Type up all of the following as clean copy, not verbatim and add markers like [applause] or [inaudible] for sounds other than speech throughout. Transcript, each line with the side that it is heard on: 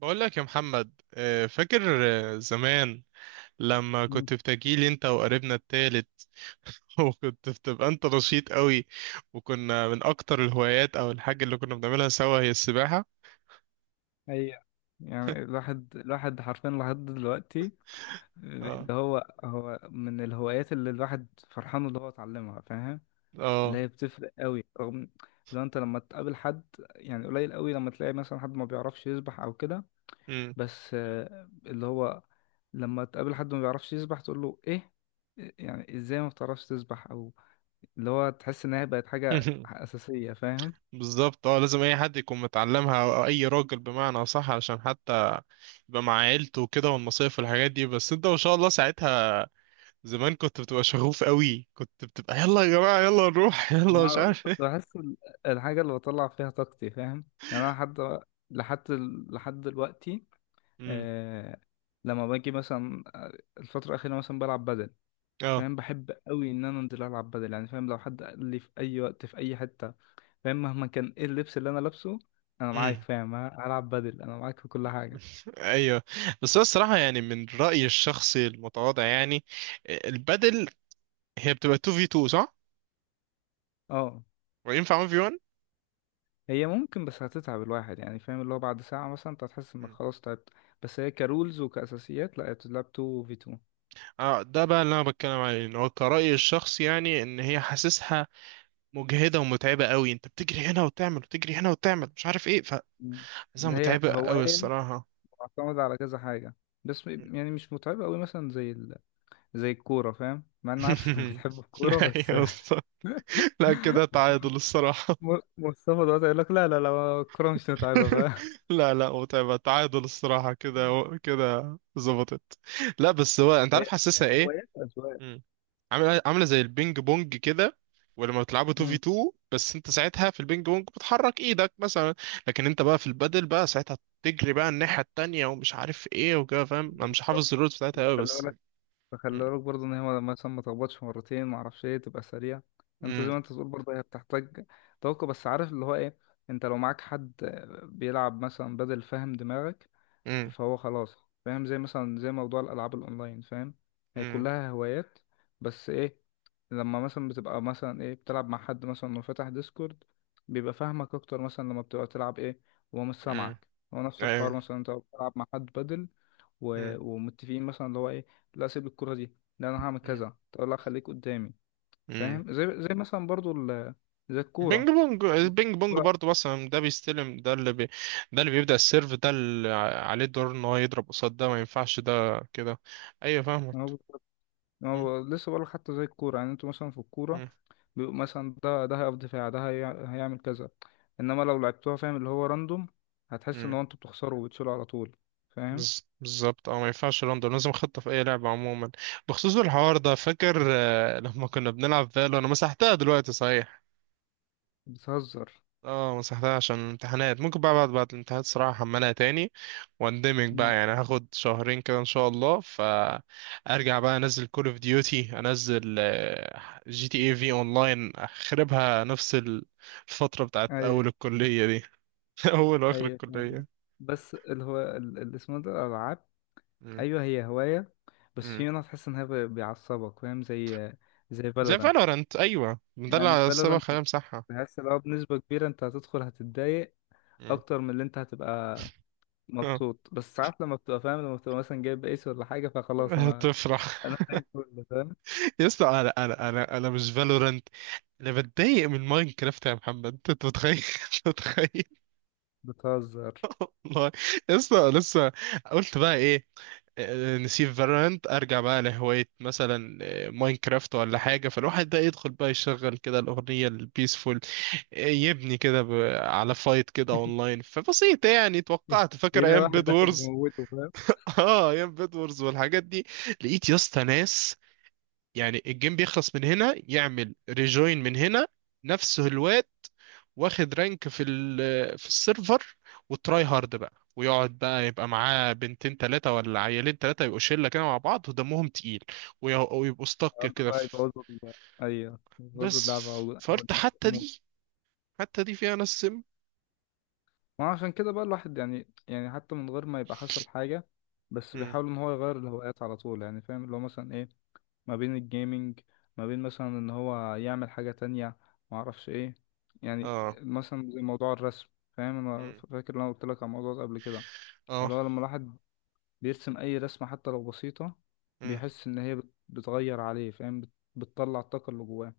right: بقول لك يا محمد، فاكر. زمان لما
left: مم.
right: كنت بتجيلي انت وقريبنا التالت. [laughs] وكنت بتبقى انت نشيط قوي، وكنا من اكتر الهوايات او الحاجة اللي كنا بنعملها سوا هي السباحة.
left: ايوه، يعني الواحد الواحد حرفيا لحد دلوقتي،
right: اه،
left: اللي هو هو من الهوايات اللي الواحد فرحان اللي هو اتعلمها. فاهم اللي
right: اه.
left: هي بتفرق قوي؟ رغم لو انت لما تقابل حد، يعني قليل قوي لما تلاقي مثلا حد ما بيعرفش يسبح او كده.
right: مم.
left: بس اللي هو لما تقابل حد ما بيعرفش يسبح تقول له ايه؟ يعني ازاي ما بتعرفش تسبح او اللي هو تحس ان هي بقت حاجة
right: [laughs]
left: اساسية. فاهم؟
right: بالظبط، اه لازم اي حد يكون متعلمها، او اي راجل بمعنى صح، عشان حتى يبقى مع عيلته وكده والمصايف والحاجات دي. بس انت ما شاء الله ساعتها زمان كنت بتبقى شغوف قوي، كنت بتبقى يلا يا جماعة يلا نروح، [laughs] يلا
left: يعني
right: مش
left: أنا
right: عارف
left: كنت
right: ايه.
left: بحس الحاجة اللي بطلع فيها طاقتي. فاهم؟ يعني أنا لحد لحد دلوقتي.
right: مم.
left: آه، لما باجي مثلا الفترة الأخيرة مثلا بلعب بدل. فاهم، بحب قوي إن أنا أنزل ألعب بدل. يعني فاهم، لو حد قال لي في أي وقت في أي حتة، فاهم مهما كان إيه اللبس اللي أنا لابسه، أنا معاك.
right: اه.
left: فاهم؟ هلعب بدل، أنا معاك في كل حاجة.
right: ايوه. بس هو الصراحه، يعني من رايي الشخصي المتواضع، يعني البدل هي بتبقى 2 في 2 صح؟
left: أه،
right: وينفع 1 في 1.
left: هي ممكن بس هتتعب الواحد. يعني فاهم، اللي هو بعد ساعة مثلا أنت هتحس إنك خلاص تعبت. بس هي كرولز وكأساسيات، لا هي بتتلعب 2 في 2.
right: اه، ده بقى اللي انا بتكلم عليه، ان هو كرأيي الشخصي يعني، ان هي حاسسها مجهده ومتعبه قوي، انت بتجري هنا وتعمل، وتجري هنا وتعمل، مش عارف ايه، فحاسسها
left: مم. اللي هي
right: متعبه قوي
left: هواية
right: الصراحه.
left: معتمدة على كذا حاجة، بس يعني مش متعبة أوي مثلا زي الكورة. فاهم، مع إن عارف [laughs] إنك
right: [laughs]
left: بتحب الكورة، بس
right: ايوه بالظبط. لا كده تعادل الصراحه.
left: [laughs] مصطفى دلوقتي يقول لك لا لا لا الكورة مش متعبة
right: [laughs]
left: بقى.
right: لا، لا متعبه، تعادل الصراحه كده، كده ظبطت. لا بس هو انت عارف
left: هي
right: حاسسها ايه؟
left: هوايات أذواق.
right: مم. عامله عامله زي البينج بونج كده، ولما بتلعبوا 2 في
left: مم.
right: 2، بس انت ساعتها في البينج بونج بتحرك ايدك مثلا، لكن انت بقى في البادل بقى ساعتها تجري بقى الناحيه التانيه، ومش عارف ايه وكده. فاهم، انا مش حافظ
left: بالظبط.
right: الرولز بتاعتها قوي
left: خلي
right: بس.
left: بالك،
right: مم.
left: فخلي بالك برضه إن هي مثلا ما تخبطش مرتين، ما أعرفش إيه، تبقى سريع. أنت زي
right: مم.
left: ما أنت بتقول، برضه هي بتحتاج توقع. بس عارف اللي هو إيه، أنت لو معاك حد بيلعب مثلا بدل فاهم دماغك،
right: مم.
left: فهو خلاص. فاهم زي مثلا زي موضوع الالعاب الاونلاين، فاهم هي
right: مم.
left: كلها هوايات. بس ايه؟ لما مثلا بتبقى مثلا ايه بتلعب مع حد مثلا وفتح ديسكورد، بيبقى فاهمك اكتر مثلا لما بتبقى تلعب ايه وهو مش
right: مم.
left: سامعك. هو نفس الحوار
right: ايوه.
left: مثلا انت بتلعب مع حد بدل
right: مم.
left: ومتفقين مثلا اللي هو ايه، لا سيب الكرة دي، لا انا هعمل
right: مم.
left: كذا، تقول لا خليك قدامي.
right: مم.
left: فاهم زي مثلا زي
right: بينج
left: الكورة.
right: بونج البينج بونج برضه، مثلا ده بيستلم ده ده اللي بيبدأ السيرف، ده اللي عليه الدور ان هو يضرب قصاد ده، ما ينفعش ده كده. ايوه فاهمك.
left: الكورة
right: مم.
left: هو لسه بقولك حتى زي الكورة. يعني انتوا مثلا في الكورة
right: مم.
left: بيبقوا مثلا ده هيقف دفاع، هيعمل كذا. انما لو لعبتوها، فاهم اللي هو راندوم، هتحس ان
right: مم.
left: هو انتوا بتخسروا وبتشيلوا على طول. فاهم؟
right: بالظبط، اه ما ينفعش لندن، لازم خطة في اي لعبة عموما. بخصوص الحوار ده، فاكر لما كنا بنلعب فالو، انا مسحتها دلوقتي صحيح.
left: بتهزر.
right: اه مسحتها عشان الامتحانات، ممكن بقى بعد الامتحانات صراحة احملها تاني، واندمج
left: مم.
right: بقى يعني، هاخد شهرين كده ان شاء الله، فارجع بقى انزل كول اوف ديوتي، انزل جي تي اي في اونلاين، اخربها نفس الفترة بتاعت
left: اي
right: اول الكلية دي. [laughs] اول واخر
left: اي، فاهم قصدك.
right: الكلية.
left: بس اللي هو اللي اسمه ده الالعاب،
right: مم.
left: ايوه هي هواية، بس
right: مم.
left: في منها تحس بيعصبك. فاهم، زي زي
right: زي
left: فالورانت.
right: فالورانت، ايوه ده
left: يعني
right: اللي السبب
left: فالورانت،
right: خلينا امسحها.
left: تحس لو بنسبة كبيرة انت هتدخل هتتضايق
right: مم.
left: اكتر من اللي انت هتبقى
right: آه.
left: مبسوط. بس ساعات لما بتبقى فاهم، لما بتبقى مثلا جايب ايس ولا حاجه، فخلاص انا
right: هتفرح.
left: انا فاهم كله. فاهم
right: [laughs] يا اسطى انا مش فالورانت، انا بتضايق من ماينكرافت يا محمد، انت متخيل؟ [laughs] أنت متخيل.
left: بتهزر.
right: والله يا اسطى لسه. قلت بقى ايه؟ نسيب فالورانت، ارجع بقى لهوايه مثلا، ماينكرافت ولا حاجه، فالواحد بقى يدخل بقى يشغل كده الاغنيه البيسفول، يبني كده ب- على فايت كده اونلاين فبسيط يعني،
left: [laughs]
right: توقعت فاكر
left: هنا
right: ايام
left: واحد
right: بيد
left: داخل
right: وورز.
left: بموته، فاهم
right: [laughs] اه ايام بيد وورز والحاجات دي. لقيت يا اسطى ناس، يعني الجيم بيخلص من هنا يعمل ريجوين من هنا، نفس الواد واخد رانك في السيرفر، وتراي هارد بقى، ويقعد بقى يبقى معاه بنتين تلاتة ولا عيالين تلاتة، يبقوا شلة كده مع بعض ودمهم تقيل، وي- ويبقوا استك
left: يقعدوا
right: كده
left: بقى
right: في.
left: يبوظوا ايوه يبوظوا
right: بس
left: اللعبه او
right: فقلت حتى
left: الموت.
right: دي، حتى دي فيها ناس سم.
left: ما عشان كده بقى الواحد، يعني يعني حتى من غير ما يبقى حصل حاجه، بس
right: مم.
left: بيحاول ان هو يغير الهوايات على طول. يعني فاهم اللي هو مثلا ايه، ما بين الجيمنج، ما بين مثلا ان هو يعمل حاجة تانية، ما اعرفش ايه. يعني
right: اه.
left: مثلا زي موضوع الرسم، فاهم انا
right: مم.
left: فاكر إن انا قلت لك على الموضوع ده قبل كده.
right: اه.
left: اللي هو لما الواحد بيرسم اي رسمة حتى لو بسيطة
right: مم.
left: بيحس ان هي بتغير عليه. فاهم بتطلع الطاقة اللي جواه.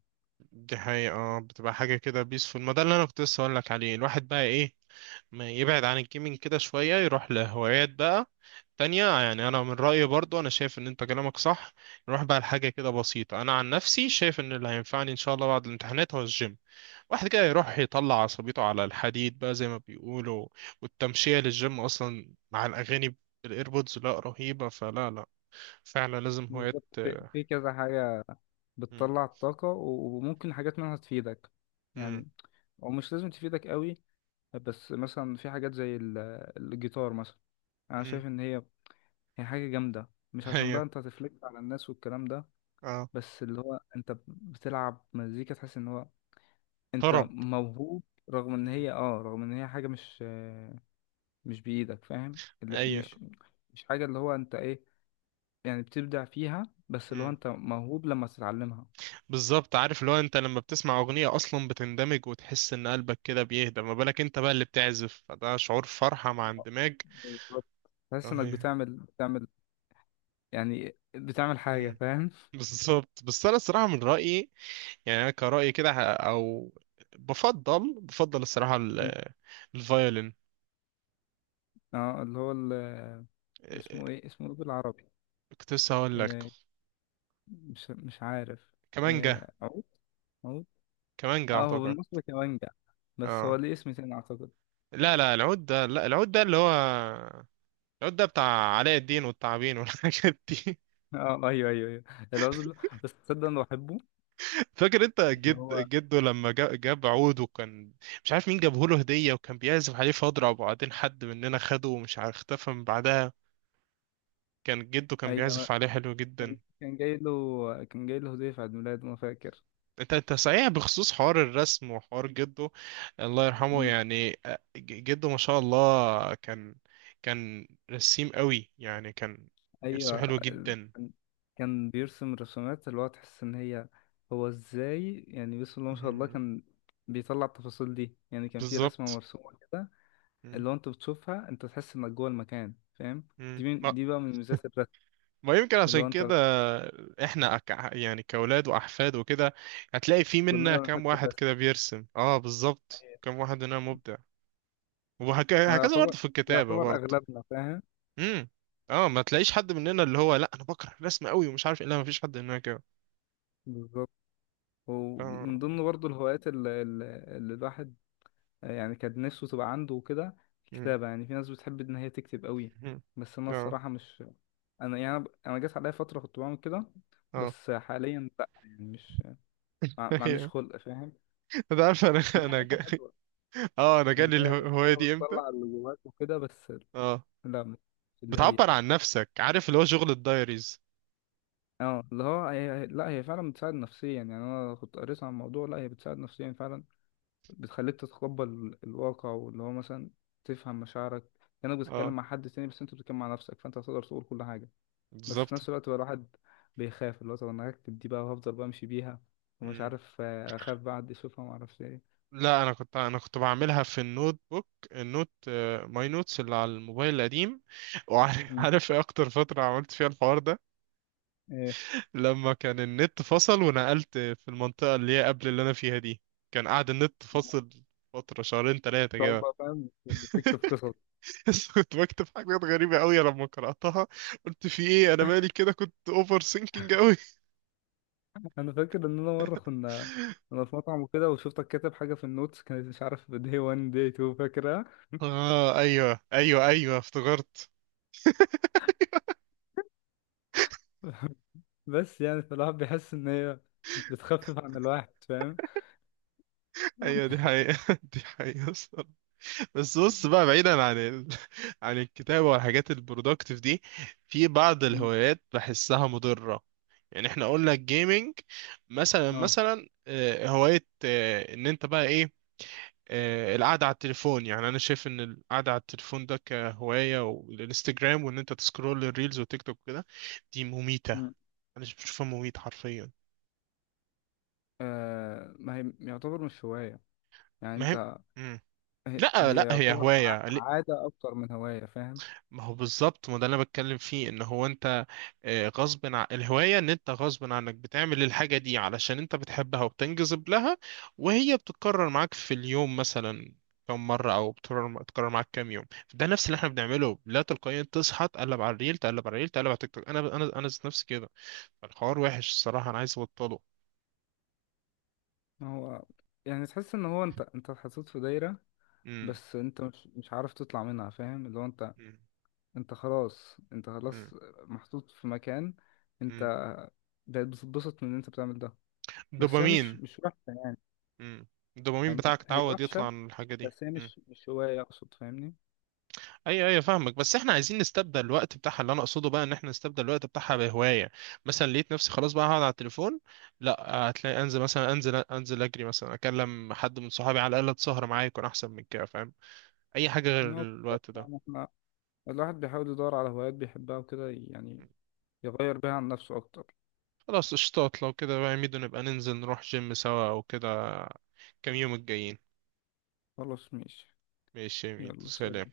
right: دي حقيقة، اه بتبقى حاجة كده بيسفول. ما ده اللي انا كنت لسه هقولك عليه، الواحد بقى ايه، ما يبعد عن الجيمنج كده شوية، يروح لهوايات بقى تانية يعني. أنا من رأيي برضو، أنا شايف إن أنت كلامك صح، نروح بقى لحاجة كده بسيطة. أنا عن نفسي شايف إن اللي هينفعني إن شاء الله بعد الامتحانات هو الجيم، واحد كده يروح يطلع عصبيته على الحديد بقى زي ما بيقولوا، والتمشية للجيم أصلا مع الأغاني بالإيربودز، لا رهيبة. فلا لا فعلا لازم هوايات.
left: بالظبط، في في كذا حاجة
right: مم.
left: بتطلع الطاقة وممكن حاجات منها تفيدك.
right: مم.
left: يعني او مش لازم تفيدك قوي، بس مثلا في حاجات زي الجيتار مثلا. انا
right: مم.
left: شايف ان هي هي حاجة جامدة، مش
right: [laughs]
left: عشان
right: أيوة.
left: بقى انت هتفلكت على الناس والكلام ده،
right: أه.
left: بس اللي هو انت بتلعب مزيكا تحس ان هو انت
right: طرب.
left: موهوب. رغم ان
right: مم.
left: هي اه، رغم ان هي حاجة مش بإيدك. فاهم، لا،
right: أيوة
left: مش مش حاجة اللي هو انت ايه، يعني بتبدع فيها، بس اللي هو انت موهوب لما تتعلمها.
right: بالظبط، عارف اللي هو انت لما بتسمع اغنية اصلا بتندمج، وتحس ان قلبك كده بيهدى، ما بالك انت بقى اللي بتعزف، فده شعور فرحة مع اندماج
left: بالظبط، تحس انك
right: رهيب.
left: بتعمل بتعمل يعني بتعمل حاجة.
right: مم.
left: فاهم؟
right: بالظبط. بس انا الصراحة من رأيي يعني، انا كرأيي كده او بفضل الصراحة الفيولين.
left: اه اللي هو اسمه
right: اه،
left: ايه اسمه ايه بالعربي؟
right: كنت لسه هقول لك
left: آه، مش مش عارف.
right: كمانجا.
left: عود عود.
right: كمانجا
left: اه هو
right: اعتقد.
left: بالمصري كمانجا، بس هو
right: اه.
left: ليه اسم تاني اعتقد.
right: لا، لا العود ده، لا العود ده اللي هو العود ده بتاع علاء الدين والتعابين والحاجات دي.
left: [laughs] اه ايوه ايوه ايوه، العود اللي... بس تصدق انا بحبه.
right: فاكر انت
left: اللي
right: جد
left: هو
right: جده، لما جاب عود، وكان مش عارف مين جابه له هدية، وكان بيعزف عليه فاضرة، وبعدين حد مننا خده ومش عارف اختفى من بعدها. كان جده كان
left: ايوه. أنا،
right: بيعزف عليه حلو جدا.
left: كان كان جاي له كان جاي له هدية في عيد ميلاده، ما فاكر.
right: انت انت صحيح بخصوص حوار الرسم وحوار جده، الله يرحمه.
left: مم.
right: يعني جده ما شاء الله كان، كان رسيم قوي يعني، كان يرسم
left: ايوه
right: حلو جدا.
left: كان كان بيرسم رسومات اللي هو تحس ان هي هو ازاي. يعني بسم الله ما شاء الله،
right: مم.
left: كان بيطلع التفاصيل دي. يعني كان في رسمة
right: بالظبط.
left: مرسومة كده،
right: مم.
left: اللي هو انت بتشوفها انت تحس انك جوه المكان. فاهم؟
right: مم.
left: دي بقى من ميزات
right: ما يمكن عشان
left: اللي هو انت.
right: كده احنا يعني كأولاد وأحفاد وكده، هتلاقي في
left: كلنا
right: منا
left: بنحب
right: كام واحد
left: الرسم.
right: كده بيرسم. اه بالظبط، كام واحد مننا مبدع،
left: هو
right: وهكذا
left: يعتبر
right: برضه في الكتابة برضه.
left: اغلبنا فاهم،
right: امم. اه، ما تلاقيش حد مننا اللي هو لا انا بكره الرسم قوي ومش عارف إيه، لا ما فيش حد مننا كده.
left: بالظبط.
right: ف...
left: ومن ضمن برضو الهوايات اللي الواحد يعني كان نفسه تبقى عنده وكده،
right: مم.
left: الكتابة. يعني في ناس بتحب ان هي تكتب قوي.
right: مم.
left: بس انا
right: اه.
left: الصراحة مش، انا يعني انا جات عليا فترة كنت بعمل كده،
right: اه.
left: بس حاليا لا. يعني مش
right: [laughs]
left: ما عنديش
right: أيوه.
left: خلق. فاهم
right: انت عارف
left: إن هي حاجة حلوة،
right: [laughs] اه، انا
left: يعني
right: جالي
left: هي بتبقى حاجة
right: الهواية دي امتى!
left: بتطلع اللي جواك وكده. بس
right: اه
left: لا مش اللي هي
right: بتعبر عن نفسك، عارف اللي هو شغل الدايريز.
left: اه اللي هو هي... لا هي فعلا بتساعد نفسيا. يعني انا كنت قريت عن الموضوع، لا هي بتساعد نفسيا فعلا، بتخليك تتقبل الواقع، واللي هو مثلا تفهم مشاعرك، كأنك
right: اه
left: بتتكلم مع حد تاني بس انت بتتكلم مع نفسك، فانت هتقدر تقول كل حاجة. بس في
right: بالظبط.
left: نفس الوقت بقى الواحد بيخاف، اللي هو طب انا هكتب دي بقى وهفضل بمشي بيها، ومش
right: مم.
left: عارف اخاف بقى حد يشوفها، معرفش ايه.
right: لا، انا كنت بعملها في النوت بوك، النوت ماي نوتس اللي على الموبايل القديم. وعارف [laughs]
left: مم.
right: عارف ايه اكتر فتره عملت فيها الحوار ده؟
left: ايه؟
right: لما كان النت فصل، ونقلت في المنطقه اللي هي قبل اللي انا فيها دي، كان قاعد النت
left: آه.
right: فصل فتره شهرين ثلاثه
left: تقعد
right: كده.
left: بقى، فاهم تكتب
right: [laughs]
left: قصص.
right: بس كنت بكتب حاجات غريبه قوي، لما قراتها قلت في ايه انا مالي كده، كنت اوفر سينكينج قوي.
left: انا فاكر ان انا مرة كنا
right: [laughs]
left: انا في مطعم وكده وشفتك كاتب حاجة في النوتس كانت مش عارف day 1 day 2. فاكر؟
right: اه ايوه ايوه ايوه افتكرت.
left: [laughs] بس يعني فالواحد بيحس ان هي بتخفف عن الواحد. فاهم؟
right: ايوه دي حقيقه. [laughs] دي حقيقه. بس بص بقى، بعيدا عن ال... [laughs] عن الكتابة والحاجات البرودكتيف دي، في بعض
left: [laughs] مم.
right: الهوايات بحسها مضرة. يعني احنا قلنا الجيمنج، مثلا
left: اه.
right: مثلا آه، هواية ان انت بقى ايه، القعدة على التليفون. يعني انا شايف ان القعدة على التليفون ده كهواية، والانستجرام، وان انت تسكرول الريلز وتيك توك كده، دي مميتة.
left: مم.
right: انا بشوفها مميت حرفيا.
left: ما هي يعتبر مش هواية. يعني
right: مهم.
left: انت،
right: مم.
left: هي
right: لا
left: هي
right: لا هي
left: يعتبر
right: هواية،
left: عادة اكتر من هواية. فاهم؟
right: ما هو بالظبط، ما ده اللي انا بتكلم فيه ان هو انت غصب عن الهوايه، ان انت غصب عنك بتعمل الحاجه دي علشان انت بتحبها وبتنجذب لها، وهي بتتكرر معاك في اليوم مثلا كم مره، او بتكرر معاك كام يوم. ده نفس اللي احنا بنعمله، لا تلقائيا تصحى تقلب على الريل، تقلب على الريل، تقلب على تيك توك. انا ذات نفسي كده، الحوار وحش الصراحه، انا عايز ابطله.
left: ما هو، يعني تحس ان هو انت اتحطيت في دايرة،
right: امم.
left: بس انت مش عارف تطلع منها. فاهم اللي هو انت،
right: امم.
left: انت خلاص انت
right: امم.
left: خلاص محطوط في مكان.
right: امم.
left: انت بقيت بتتبسط من ان انت بتعمل ده، بس هي مش
right: دوبامين.
left: مش وحشة. يعني
right: امم. الدوبامين
left: يعني
right: بتاعك
left: هي
right: اتعود يطلع
left: وحشة،
right: عن الحاجه دي.
left: بس هي
right: إمم.
left: مش هواية أقصد. فاهمني؟
right: ايوه ايوه فاهمك، بس احنا عايزين نستبدل الوقت بتاعها. اللي انا اقصده بقى، ان احنا نستبدل الوقت بتاعها بهوايه، مثلا لقيت نفسي خلاص بقى هقعد على التليفون، لا، هتلاقي انزل مثلا، انزل انزل اجري مثلا، اكلم حد من صحابي على الاقل تسهر معايا يكون احسن من كده، فاهم اي حاجه غير
left: إن هو بالظبط.
right: الوقت ده.
left: يعني إحنا الواحد بيحاول يدور على هوايات بيحبها وكده، يعني يغير بيها عن نفسه أكتر.
right: خلاص قشطات، لو كده بقى يا ميدو نبقى ننزل نروح جيم سوا او كده، كام يوم الجايين.
left: خلاص ماشي،
right: ماشي يا ميدو،
left: يلا
right: سلام.
left: سلام.